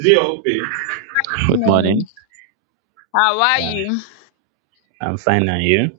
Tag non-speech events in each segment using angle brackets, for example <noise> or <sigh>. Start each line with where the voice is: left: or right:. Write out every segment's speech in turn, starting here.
right: Zio, okay.
left: Good
right: Good
left: morning.
right: morning.
left: How are
right: Yeah,
left: you?
right: I'm fine, and you?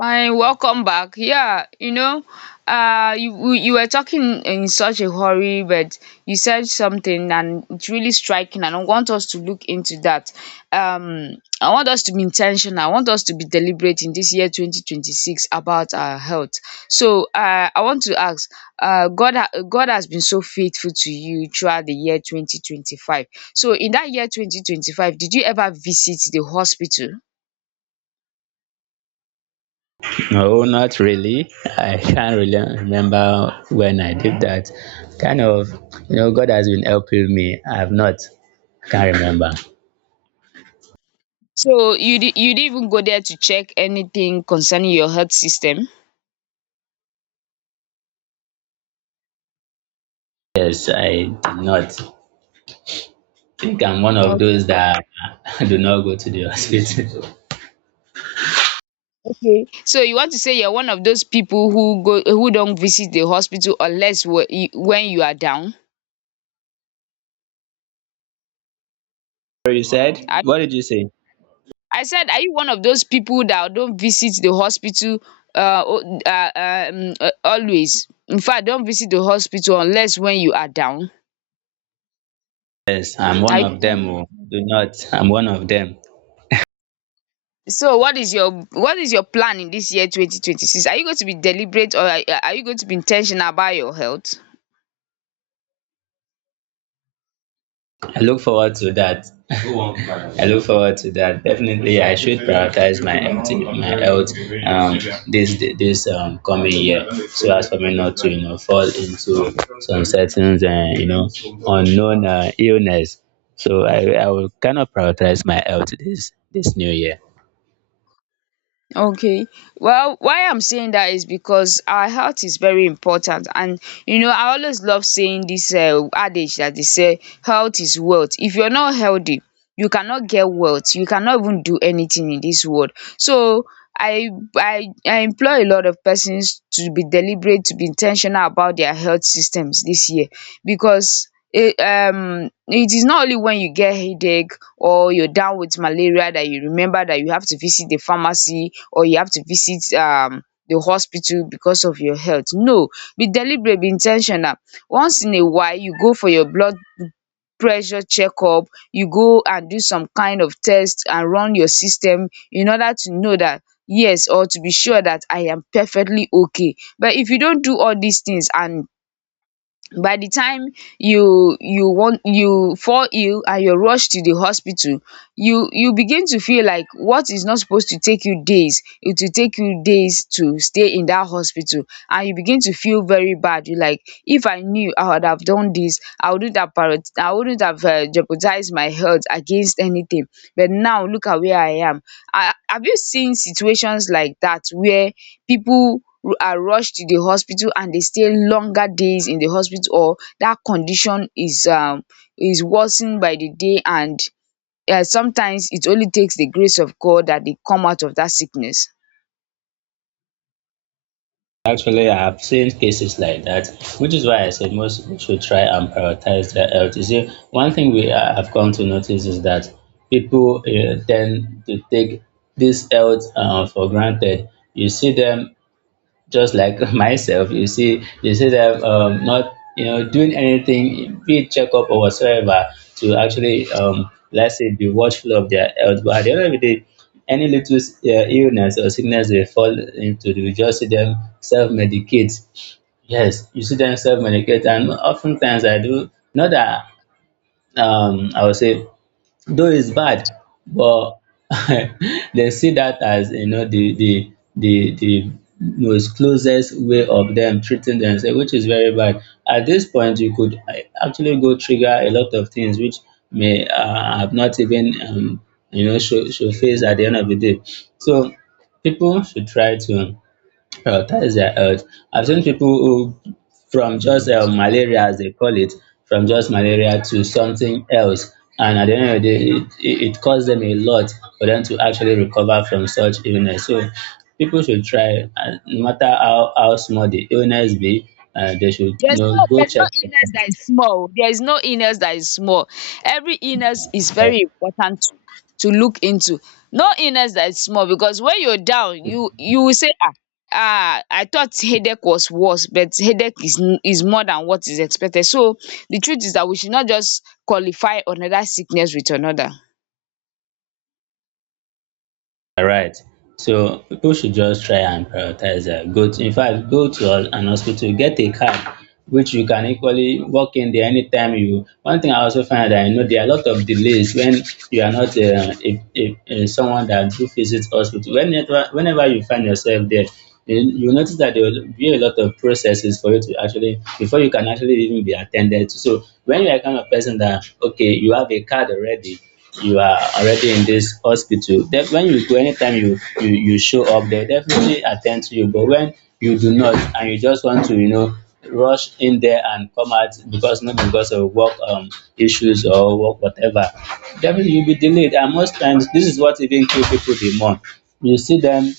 left: Fine. Welcome back. Yeah, you know, you were talking in such a hurry, but you said something, and it's really striking. And I want us to look into that. I want us to be intentional. I want us to be deliberate in this year, 2026, about our health. So, I want to ask, God, God has been so faithful to you throughout the year 2025. So, in that year 2025, did you ever visit the hospital?
right: No, not really. I can't really remember when I did that. Kind of, God has been helping me. I've not. I can't remember.
left: So you didn't even go there to check anything concerning your health system?
right: Yes, I did not. I think I'm one of those that <laughs> do not go to the hospital. <laughs>
left: Okay. So you want to say you're one of those people who don't visit the hospital unless when you are down?
right: So you said?
left: I,
right: What did you say?
left: I said, are you one of those people that don't visit the hospital always? In fact, don't visit the hospital unless when you are down.
right: Yes, I'm one
left: Are you
right: of
left: one?
right: them. Oh, do not. I'm one of them.
left: So what is your plan in this year 2026? Are you going to be deliberate or are you going to be intentional about your health?
right: I look forward to that. <laughs> I look forward to that. Definitely, I should prioritize my health um this coming year, so as for me not to fall into some certain unknown illness. So I will kind of prioritize my health this new year.
left: Okay. Well, why I'm saying that is because our health is very important, and you know I always love saying this adage that they say health is wealth. If you're not healthy you cannot get wealth, you cannot even do anything in this world. So I I employ a lot of persons to be deliberate, to be intentional about their health systems this year, because it is not only when you get headache or you're down with malaria that you remember that you have to visit the pharmacy or you have to visit the hospital because of your health. No, be deliberate, be in ten tional. Once in a while, you go for your blood pressure checkup, you go and do some kind of test and run your system in order to know that, yes, or to be sure that I am perfectly okay. But if you don't do all these things, and by the time you fall ill and you rush to the hospital, you begin to feel like what is not supposed to take you days, it will take you days to stay in that hospital. And you begin to feel very bad. You like, if I knew, I would have done this, I wouldn't have jeopardized my health against anything, but now look at where I am. Have you seen situations like that where people are rushed to the hospital and they stay longer days in the hospital, or that condition is worsened by the day, and sometimes it only takes the grace of God that they come out of that sickness?
right: Actually, I've seen cases like that, which is why I said most people should try and prioritize their health. You see, one thing we have come to notice is that people tend to take this health for granted. You see them just like <laughs> myself, you see them not doing anything, be it checkup or whatsoever, to actually, let's say, be watchful of their health. But at the end of the day, any little illness or sickness they fall into, you just see them self-medicate. Yes, you see them self-medicate. And oftentimes I do not that, I would say though it's bad, but <laughs> they see that as the most closest way of them treating themselves, which is very bad. At this point, you could actually go trigger a lot of things which may have not even show face at the end of the day. So people should try to, well, that is their health. I've seen people who, from just malaria, as they call it, from just malaria to something else. And at the end of the day, it costs them a lot for them to actually recover from such illness. So people should try, no matter how small the illness be, they should,
left: There's no
right: go
left: there's no
right: check up.
left: illness that is small. There is no illness that is small. Every illness is very important to look into. No illness that is small, because when you're down, you will say, ah, I thought headache was worse, but headache is more than what is expected. So the truth is that we should not just qualify another sickness with another.
right: All right. So people should just try and prioritize that. Go to, in fact, an hospital, get a card, which you can equally walk in there anytime you. One thing I also find that I know there are a lot of delays when you are not someone that do visit hospital. Whenever, you find yourself there, you you notice that there will be a lot of processes for you to actually before you can actually even be attended to. So when you are kind of person that, okay, you have a card already, you are already in this hospital, then when you go anytime you you show up, they definitely attend to you. But when you do not and you just want to rush in there and come out, because not because of work issues or work whatever, definitely you'll be delayed. And most times this is what even kill people the more. You see them,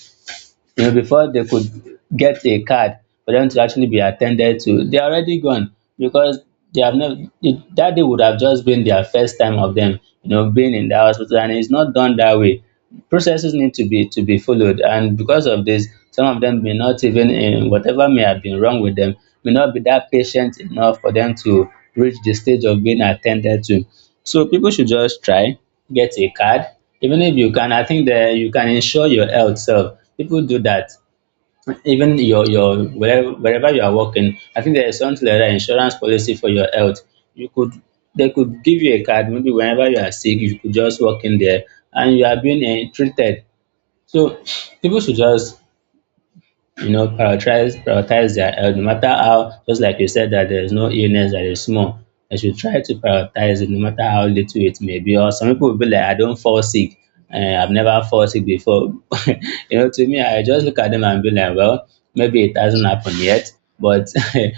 right: before they could get a card for them to actually be attended to, they're already gone. Because they have never, it, that day would have just been their first time of them, being in the hospital, and it's not done that way. Processes need to be followed. And because of this, some of them may not even, in whatever may have been wrong with them, may not be that patient enough for them to reach the stage of being attended to. So people should just try, get a card. Even if you can, I think that you can insure your health self. People do that. Even your wherever you are working, I think there is something like that insurance policy for your health. You could, they could give you a card. Maybe whenever you are sick, you could just walk in there and you are being treated. So people should just, prioritize their health. No matter how, just like you said, that there is no illness that is small, they should try to prioritize it no matter how little it may be. Or some people will be like, I don't fall sick, I've never fall sick before. <laughs> You know, to me, I just look at them and be like, well, maybe it hasn't happened yet. But <laughs>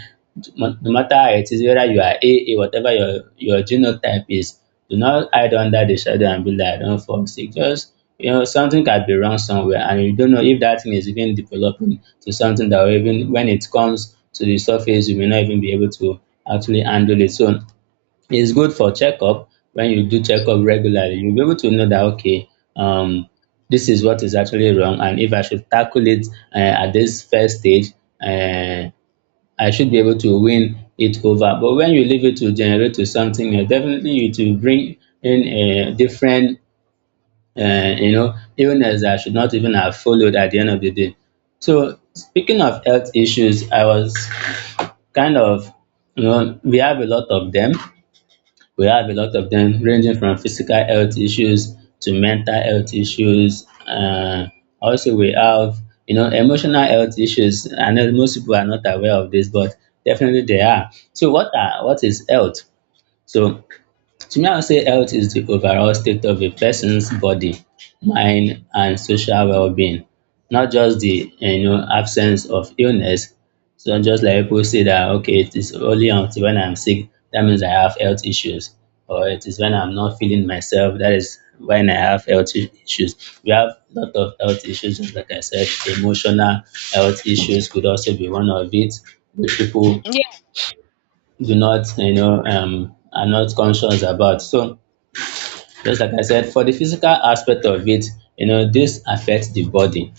right: no, no matter how it is, whether you are AA, whatever your genotype is, do not hide under the shadow and be like, don't fall sick. Just, something can be wrong somewhere, and you don't know if that thing is even developing to something that will, even when it comes to the surface, you may not even be able to actually handle it. So it's good for checkup. When you do checkup regularly, you'll be able to know that, okay, um, this is what is actually wrong, and if I should tackle it at this first stage. Uh, I should be able to win it over. But when you leave it to generate to something else, definitely it will bring in a different, illness that I should not even have followed at the end of the day. So speaking of health issues, I was kind of, we have a lot of them. We have a lot of them ranging from physical health issues to mental health issues. Also, we have emotional health issues. I know most people are not aware of this, but definitely they are. So, what is health? So to me, I would say health is the overall state of a person's body, mind, and social well-being, not just the absence of illness. So just like people say that, okay, it is only until when I'm sick that means I have health issues, or it is when I'm not feeling myself that is when I have health issues. We have a lot of health issues, just like I said, emotional health issues could also be one of it, which people
left: Yeah.
right: do not are not conscious about. So just like I said, for the physical aspect of it, this affects the body.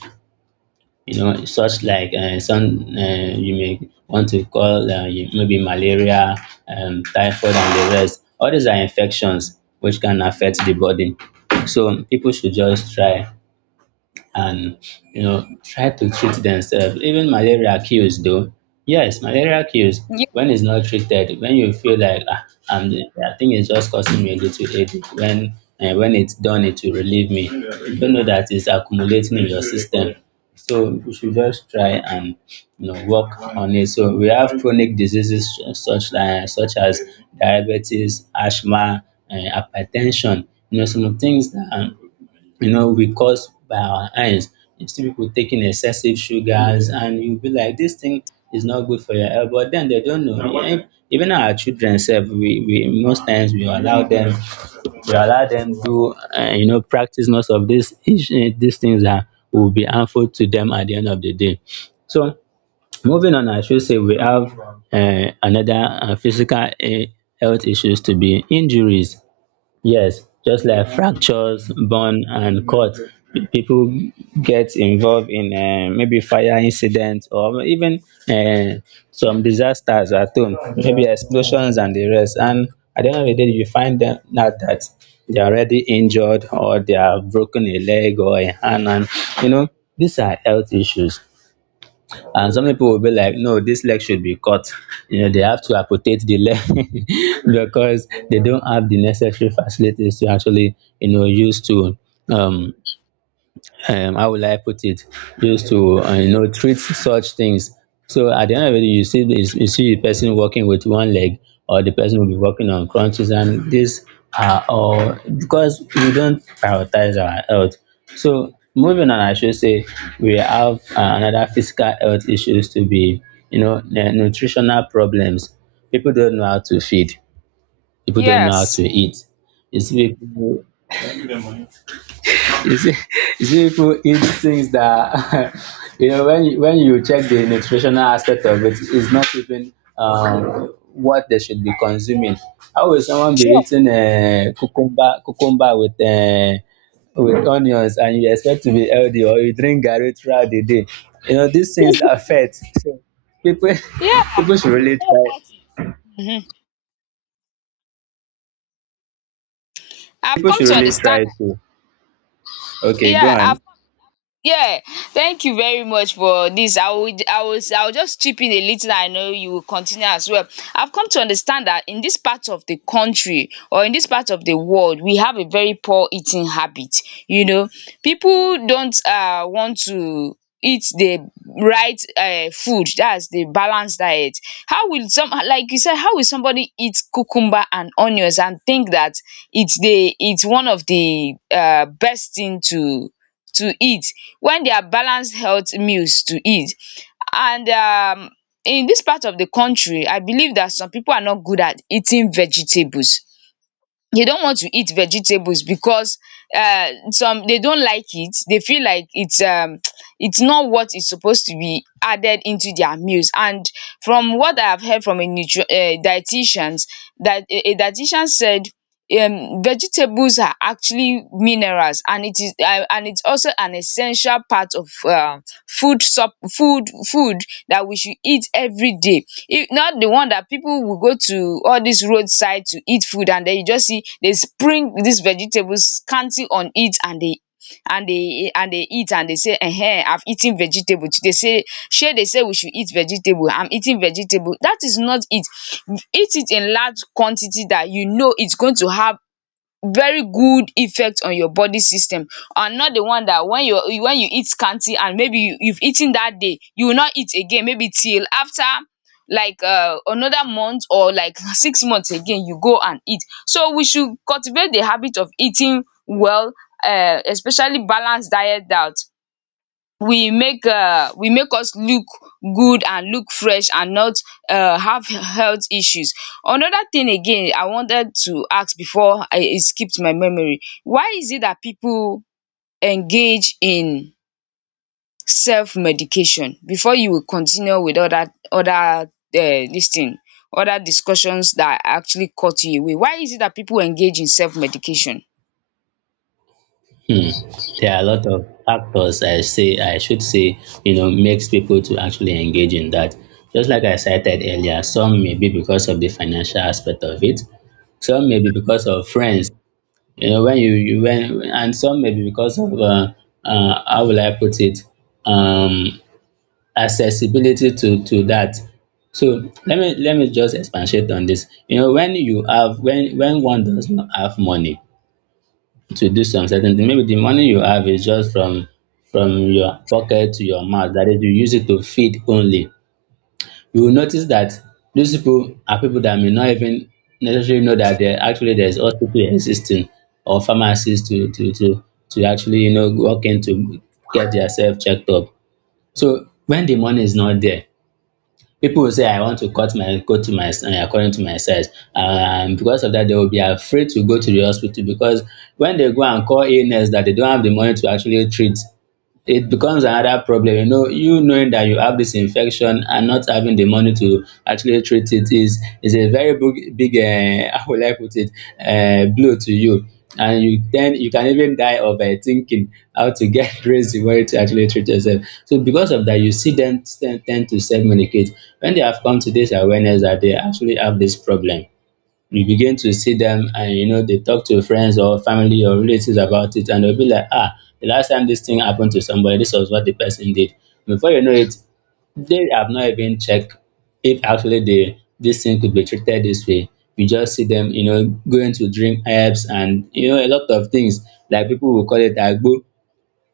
right: You know, such like some you may want to call maybe malaria, typhoid, and the rest. All these are infections which can affect the body. So people should just try and try to treat themselves. Even malaria kills though. Yes, malaria kills
left: Ye-
right: when it's not treated. When you feel like, I think it's just causing me a little headache. When and when it's done, it will relieve me. You don't know that it's accumulating in your system. So we should just try and work on it. So we have chronic diseases such as diabetes, asthma, and hypertension. You know, some things that, we cause by our eyes. You see people taking excessive sugars, and you'll be like, this thing is not good for your health. But then they don't know. Even, our children self, we most times we allow them do, practice most of this these things that will be harmful to them at the end of the day. So moving on, I should say we have another physical health issues to be injuries. Yes, just like fractures, burn, and cut, people get involved in maybe fire incidents or even uh, some disasters at home, maybe explosions and the rest. And at the end of the day, you find them out that they are already injured or they have broken a leg or a hand. And, you know, these are health issues. And some people will be like, no, this leg should be cut. You know, they have to amputate the leg, <laughs> because they don't have the necessary facilities to actually use to, um how will I put it, just to treat such things. So at the end of it, you see the person walking with one leg, or the person will be walking on crutches, and these are all because we don't prioritize our health. So moving on, I should say we have another physical health issues to be the nutritional problems. People don't know how to feed. People don't know how to
left: yes.
right: eat. It's people, you see, <laughs> you see people eat things that, <laughs> when you check the nutritional aspect of it, it's not even what they should be consuming. How will someone be
left: Sure.
right: eating a cucumber with onions and you expect to be healthy, or you drink garri throughout the day? You know these things affect. So people <laughs>
left: Yeah.
right: people should
left: It's
right: really
left: not
right: try.
left: worth it. Mhm. I've
right: People
left: come
right: should
left: to
right: really
left: understand.
right: try to. Okay, go
left: Yeah.
right: on.
left: I've Yeah, thank you very much for this. I would I was I will just chip in a little. I know you will continue as well. I've come to understand that in this part of the country, or in this part of the world, we have a very poor eating habit. You know, people don't want to eat the right food. That's the balanced diet. How will some Like you said, how will somebody eat cucumber and onions and think that it's one of the best thing to eat, when they are balanced health meals to eat? And in this part of the country, I believe that some people are not good at eating vegetables. They don't want to eat vegetables because some, they don't like it. They feel like it's <tsk> it's not what is supposed to be added into their meals. And from what I have heard from a nutri dietitians, that a dietitian said, vegetables are actually minerals, and it is and it's also an essential part of food sup food food that we should eat every day. If not, the one that people will go to all this roadside to eat food, and then you just see they spring these vegetables scanty on it, and they eat and they say, "Eh, I've eaten vegetable today." Say, shey they say we should eat vegetable. I'm eating vegetable. That is not it. Eat it in large quantity, that you know it's going to have very good effect on your body system, and not the one that when you eat scanty, and maybe you've eaten that day you will not eat again maybe till after like another month, or like <laughs> 6 months again you go and eat. So we should cultivate the habit of eating well, especially balanced diet, that we make us look good and look fresh, and not have health issues. Another thing again I wanted to ask before I it skipped my memory: why is it that people engage in self medication? Before you will continue with dis thing other discussions that actually cut you away, why is it that people engage in self medication?
right: Hmm. There are a lot of factors, I should say, you know, makes people to actually engage in that. Just like I cited earlier, some may be because of the financial aspect of it, some may be because of friends. You know, when you when and Some may be because of how will I put it, um, accessibility to that. So let me just expatiate on this. You know, when you have when one does not have money to do some certain thing. Maybe the money you have is just from your pocket to your mouth, that is, you use it to feed only. You will notice that these people are people that may not even necessarily know that there's hospital existing or pharmacies to actually, you know, walk in to get yourself checked up. So when the money is not there, people will say, I want to cut my go to my according to my size. And because of that, they will be afraid to go to the hospital, because when they go and call illness that they don't have the money to actually treat, it becomes another problem. You know, you knowing that you have this infection and not having the money to actually treat it is a very big, big <laughs> how will I put it, blow to you. And you then, you can even die of thinking how to get <laughs> raise the money to actually treat yourself. So because of that, you see them tend to self medicate. When they have come to this awareness that they actually have this problem, you begin to see them, and, you know, they talk to friends or family or relatives about it, and they'll be like, ah, the last time this thing happened to somebody, this was what the person did. Before you know it, they have not even checked if actually the this thing could be treated this way. You just see them, you know, going to drink herbs and, you know, a lot of things like people will call it agbo.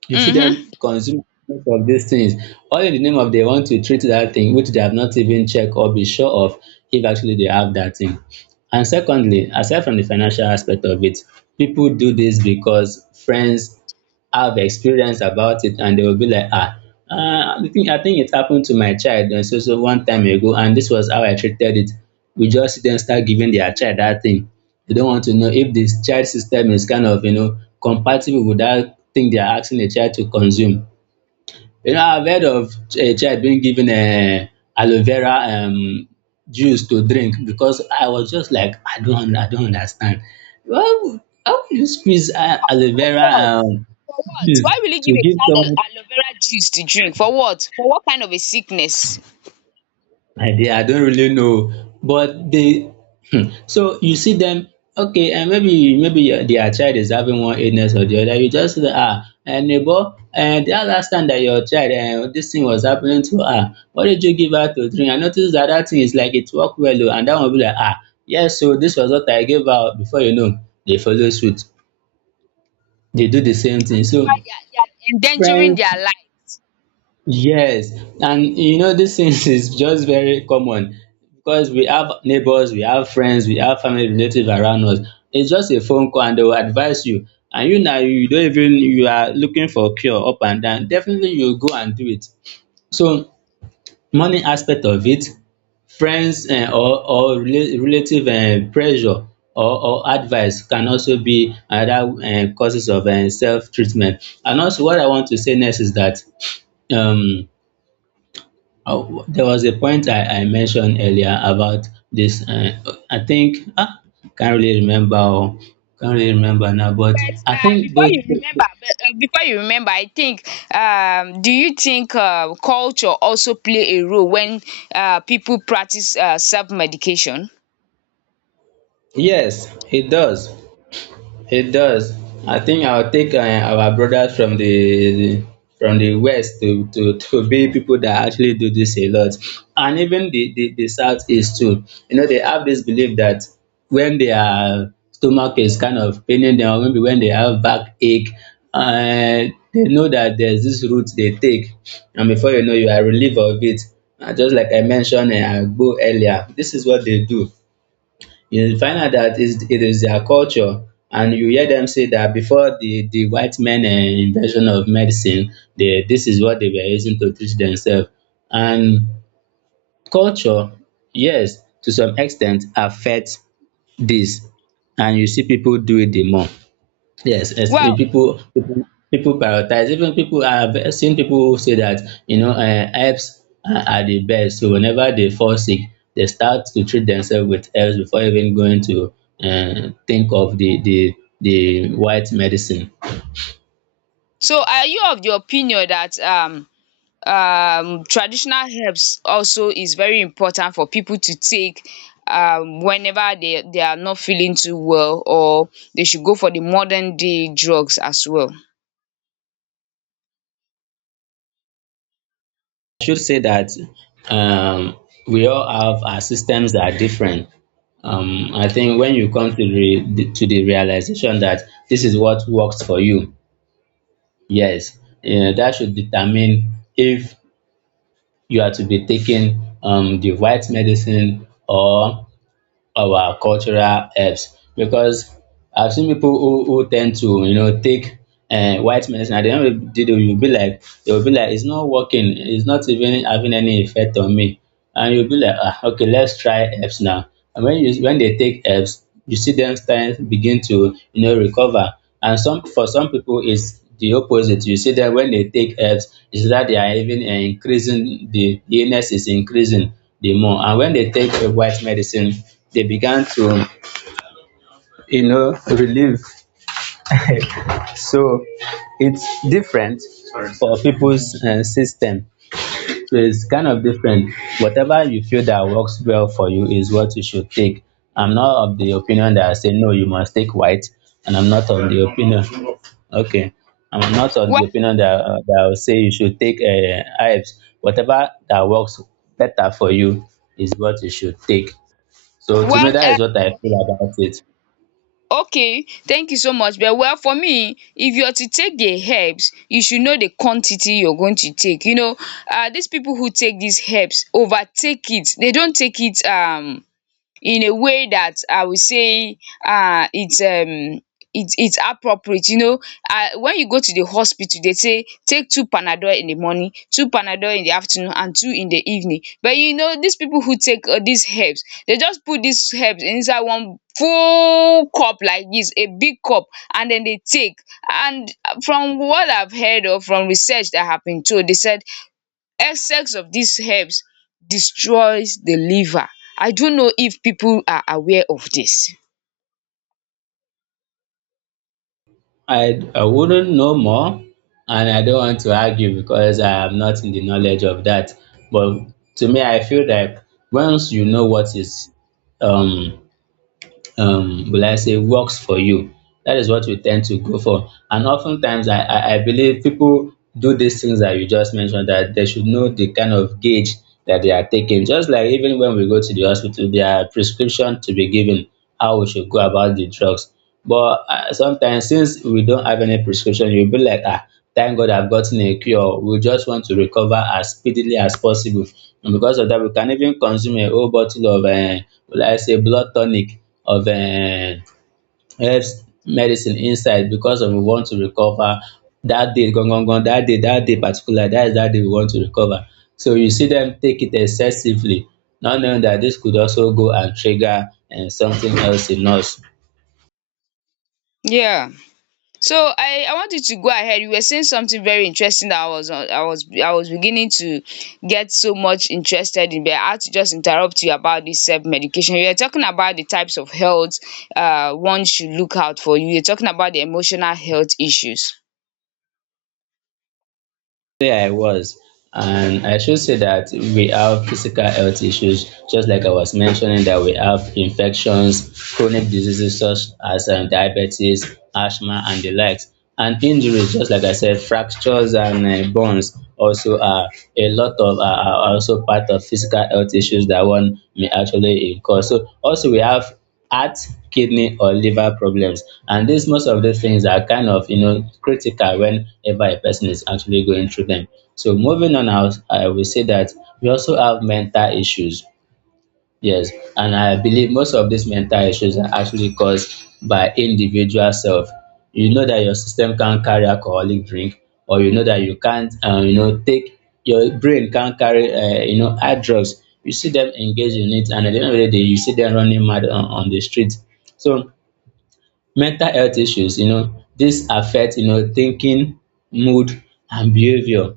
right: You see them consume of these things, all in the name of they want to treat that thing, which they have not even checked or be sure of if actually they have that thing. And secondly, aside from the financial aspect of it, people do this because friends have experience about it, and they will be like, ah, I think it happened to my child and so so one time ago, and this was how I treated it. We just then start giving their child that thing. They don't want to know if this child system is kind of, you know, compatible with that thing they are asking the child to consume. You know, I've heard of a child being given a aloe vera juice to drink. Because I was just like, I don't understand. Why, how would you squeeze aloe
left: um
right: vera
left: For what?
right: juice
left: Why will you give
right: to
left: a
right: give
left: child
right: someone?
left: a aloe vera juice to drink? For what? For what kind of a sickness?
right: I don't really know. But they, um, so you see them. Okay, um, maybe their child is having one illness or the other, you just see, um, neighbor, um, that last time that your child, um, this thing was happening to her, what did you give her to drink? I noticed that that thing is like it work well oo. And that one will be like, um, yes oo, this was what I gave her oo. Before you know, they follow suit, they do the same thing.
left: And meanwhile,
right: So
left: they are endangering
right: friends.
left: their life.
right: Yes, and you know these things <laughs> is just very common, because we have neighbors, we have friends, we have family relatives around us. It's just a phone call and they will advise you. And you now, you don't even, you are looking for cure up and down. Definitely you go and do it. So money aspect of it, friends, um, or relative pressure or advice can also be another causes of self treatment. And also what I want to say next is that, um, oh, there was a point I mentioned earlier about this. I think, ah, can't really remember. Oh, can't really remember now, but
left: But
right: I think
left: before
right: those.
left: you remember, but, before you remember, I think. Do you think culture also play a role when people practice self medication?
right: Yes, it does. It does. I think I'll take our brothers from the west to, <laughs> to be people that actually do this a lot. And even the southeast too. You know, they have this belief that when their stomach is kind of paining them, or maybe when they have backache, they know that there's this route they take. And before you know, you are relieved of it. Just like I mentioned Agbo earlier, this is what they do. You find out that is it is their culture, and you hear them say that before the white men invention of medicine, they, this is what they were using to treat themselves. And culture, yes, to some extent affects this, and you see people do it the more. Yes, yes. Eh,
left: Well,
right: People prioritize. Even people, I've seen people say that, you know, herbs are the best. So whenever they fall sick, they start to treat themselves with herbs before even going to think of the the white medicine.
left: so are you of the opinion that traditional herbs also is very important for people to take whenever they are not feeling too well, or they should go for the modern day drugs as well?
right: I should say that, um, we all have, our systems are different. I think when you come to the realization that this is what works for you, yes, eh, that should determine if you are to be taking, the right medicine or our cultural herbs. Because I've seen people who tend to, you know, take white medicine, at the end of the day they will be like, it's not working, it's not even having any effect on me. And you'll be like, ah, okay, let's try herbs now. And when you, when they take herbs, you see them start begin to, you know, recover. And some, for some people it's the opposite. You see that when they take herbs is that they are even, increasing, the illness is increasing the more. And when they take white medicine, they began to, you know, relieve. <laughs> So it's different for people's system. So it's kind of different. Whatever you feel that works well for you is what you should take. I'm not of the opinion that I say no, you must take white. And I'm not of the opinion, okay, I'm not of the
left: Well
right: opinion that, that I'll say you should take herbs. Whatever that works better for you is what you should take. So to me,
left: well
right: that
left: um
right: is what I feel about it.
left: okay, thank you so much, but, well, for me, if you are to take the herbs you should know the quantity you're going to take. These people who take these herbs overtake it, they don't take it in a way that I will say um it's um it's appropriate. When you go to the hospital they say take two panadol in the morning, two panadol in the afternoon and two in the evening. But you know these people who take these herbs, they just put these herbs inside one full cup like this, a big cup, and then they take. And from what I've heard, or from research that have been told, they said excess of these herbs destroys the liver. I don't know if people are aware of this.
right: I wouldn't know more, and I don't want to argue because I am not in the knowledge of that. But to me, I feel like once you know what is, um, will I say, works for you, that is what you tend to go for. And oftentimes, I believe people do these things that you just mentioned, that they should know the kind of gauge that they are taking. Just like even when we go to the hospital, there are prescription to be given how we should go about the drugs. But sometimes, since we don't have any prescription, you'll be like, ah, thank God I've gotten a cure. We just want to recover as speedily as possible. And because of that, we can even consume a whole bottle of, will I say, blood tonic of herbs medicine inside, because of we want to recover that day. Gone, gone, gone, that day, particular, that day we want to recover. So you see them take it excessively, not knowing that this could also go and trigger something else in us.
left: Yeah. So I want you to go ahead. You were saying something very interesting that I was on- I was beginning to get so much interested in, but I had to just interrupt you about this self medication. You were talking about the types of health one should look out for. You were talking about the emotional health issues.
right: Yeah, I was. And I should say that we have physical health issues, just like I was mentioning that we have infections, chronic diseases such as, diabetes, asthma, and the likes. And injuries, just like I said, fractures and bones also are, a lot of are also part of physical health issues that one may actually incur. So also we have heart, kidney or liver problems. And this, most of these things are kind of, you know, critical whenever a person is actually going through them. So moving on, out, I will say that we also have mental issues. Yes, and I believe most of these mental issues are actually caused by individual self. You know that your system can't carry alcoholic drink, or you know that you can't, take your brain can't carry, hard drugs. You see them engage in it, and at the end of the day, you see them running mad on the street. So mental health issues, you know, this affect, you know, thinking, mood, and behavior.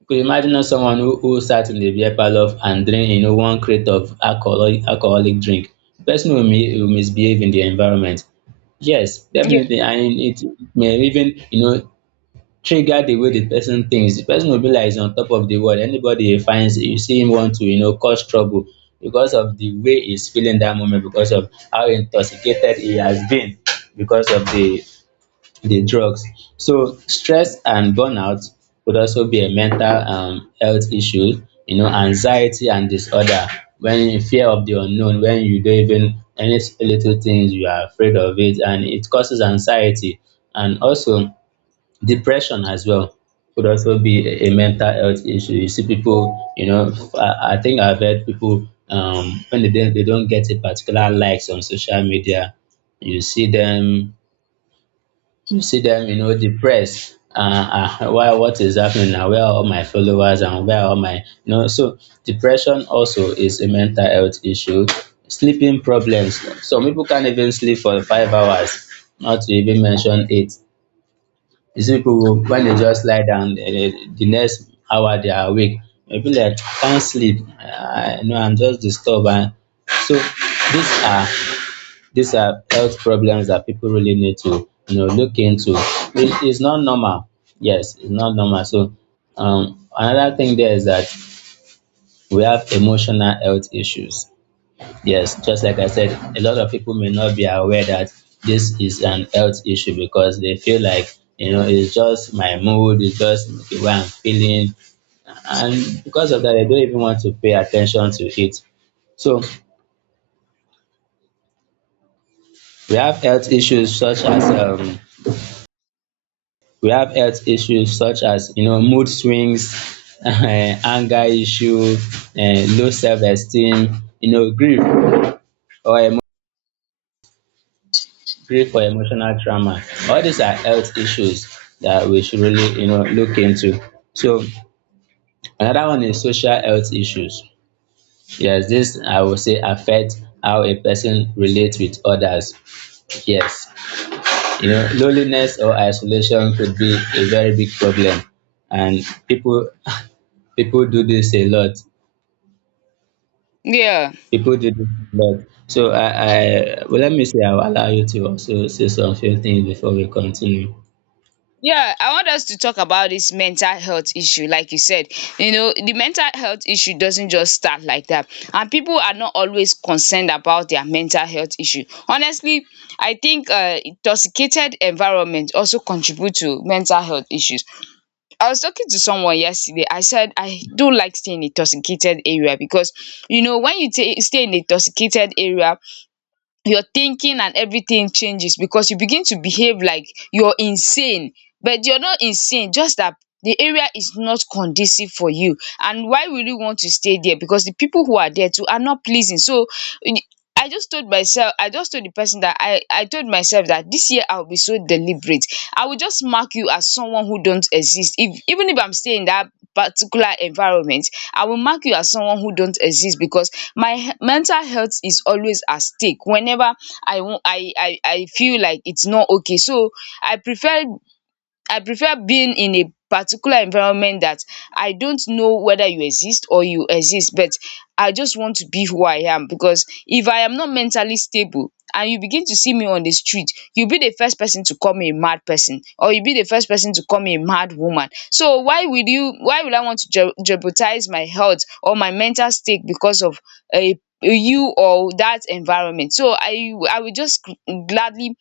right: You could imagine us someone who sat in the beer parlor and drained you know one crate of alcoholic drink. The person will misbehave in the environment. Yes,
left: Yeah.
right: definitely, and it may even you know trigger the way the person thinks. The person will be like he's on top of the world. Anybody he finds, you see him want to you know cause trouble because of the way he's feeling that moment, because of how intoxicated he has been, because of the drugs. So stress and burnout could also be a mental health issue, you know, anxiety and disorder, when in fear of the unknown, when you don't even little things you are afraid of it, and it causes anxiety and also depression as well. Could also be a mental health issue. You see people, you know, I think I've heard people when they don't get a particular likes on social media, you see them you see them, you know, depressed. Why, what is happening now? Where are all my followers and where are all my, you know, so depression also is a mental health issue. Sleeping problems. Some people can't even sleep for 5 hours, not to even mention 8. You see people who, when they just lie down, the next hour they are awake. They feel like, can't sleep. I know I'm just disturbed. And so these are health problems that people really need to you know look into. It is not normal. Yes, it's not normal. So another thing there is that we have emotional health issues. Yes, just like I said, a lot of people may not be aware that this is an health issue because they feel like you know it's just my mood, it's just the way I'm feeling, and because of that they don't even want to pay attention to it. So we have health issues such as um we have health issues such as you know mood swings, <laughs> anger issue, low self-esteem, you know grief or emo- grief or emotional trauma. All these are health issues that we should really you know look into. So another one is social health issues. Yes, this I would say affect how a person relates with others. Yes, you know loneliness or isolation could be a very big problem, and people <laughs> people do this a lot
left: Yeah.
right: people do this a lot. So I well, let me say I'll allow you to also say some few things before we continue.
left: Yeah, I want us to talk about this mental health issue, like you said. You know, the mental health issue doesn't just start like that, and people are not always concerned about their mental health issue. Honestly, I think intoxicated environment also contribute to mental health issues. I was talking to someone yesterday. I said I do like staying in intoxicated area because, you know, when you stay in a intoxicated area, your thinking and everything changes because you begin to behave like you're insane, but you're not insane, just that the area is not conducive for you. And why will you want to stay there, because the people who are there too are not pleasing? So I just told myself, I, just told the person, that I told myself, that this year I'll be so deliberate. I will just mark you as someone who don't exist. If even if I'm staying in that particular environment, I will mark you as someone who don't exist, because my mental health is always at stake whenever I want I feel like it's not okay. So I prefer I prefer being in a particular environment that I don't know whether you exist or you exist, but I just want to be who I am. Because if I am not mentally stable and you begin to see me on the street, you'll be the first person to call me a mad person, or you'll be the first person to call me a mad woman. So why will I want to je jeopardize my health or my mental state because of a you or that environment? So I will just gladly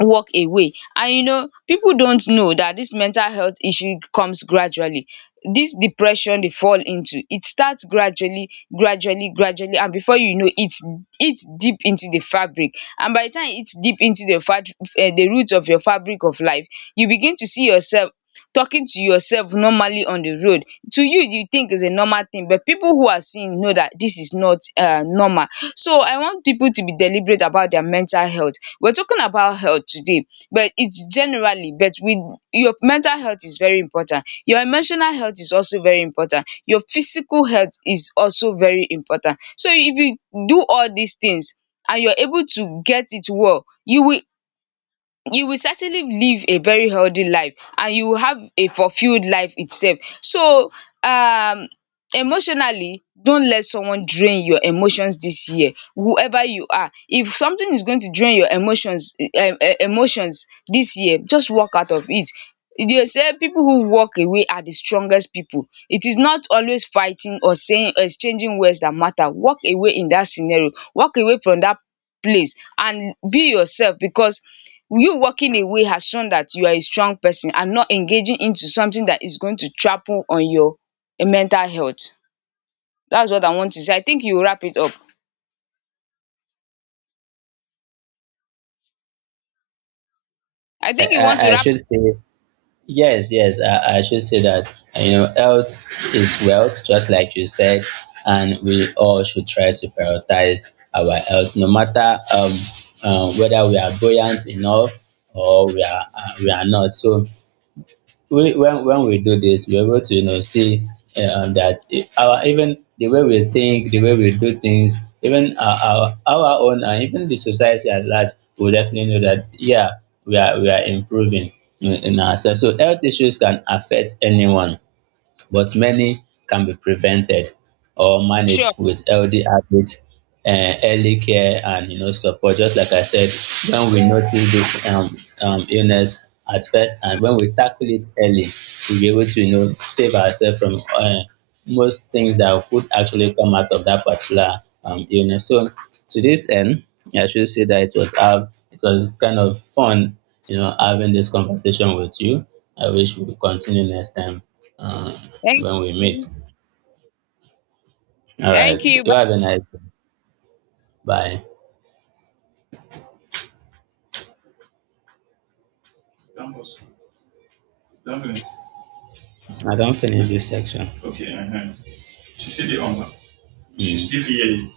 left: walk away. And you know people don't know that this mental health issue comes gradually. This depression they fall into, it starts gradually, gradually, gradually, and before you know, it's deep into the fabric, and by the time it's deep into the fat the roots of your fabric of life, you begin to see yourself talking to yourself normally on the road. To you think is a normal thing, but people who are seeing know that this is not normal. So I want people to be deliberate about their mental health. We're talking about health today, but it's generally, but with your mental health is very important. Your emotional health is also very important. Your physical health is also very important. So if you do all these things and you're able to get it well, you will certainly live a very healthy life, and you will have a fulfilled life itself. So um emotionally, don't let someone drain your emotions this year, whoever you are. If something is going to drain your emotions this year, just walk out of it. They say people who walk away are the strongest people. It is not always fighting or saying exchanging words that matter. Walk away in that scenario, walk away from that place and be yourself, because you walking away has shown that you are a strong person and not engaging into something that is going to trample on your mental health. That's what I want to say. I think you wrap it up. I think you want to
right: I
left: wrap.
right: should say, yes, yes, I should say that you know health is wealth, just like you said, and we all should try to prioritize our health, no matter whether we are buoyant enough or we are not. So we when we do this, we're able to you know see our even the way we think, the way we do things, even our own, and even the society at large, will definitely know that yeah, we are improving in ourselves. So health issues can affect anyone but many can be prevented or
left: Sure.
right: managed with healthy habits, early care, and you know support. Just like I said, when we notice this illness at first, and when we tackle it early, we'll be able to you know save ourselves from most things that could actually come out of that particular illness. So to this end, I should say that it was kind of fun, you know, having this conversation with you. I wish we could continue next time uh,
left: Thank
right: when we meet.
left: you.
right: All right.
left: Thank you.
right: Do
left: Bye.
right: have a nice day. Bye. That don't was- I don't finish this section. Okay. Uh-huh. She's still on. She's Mm. still here.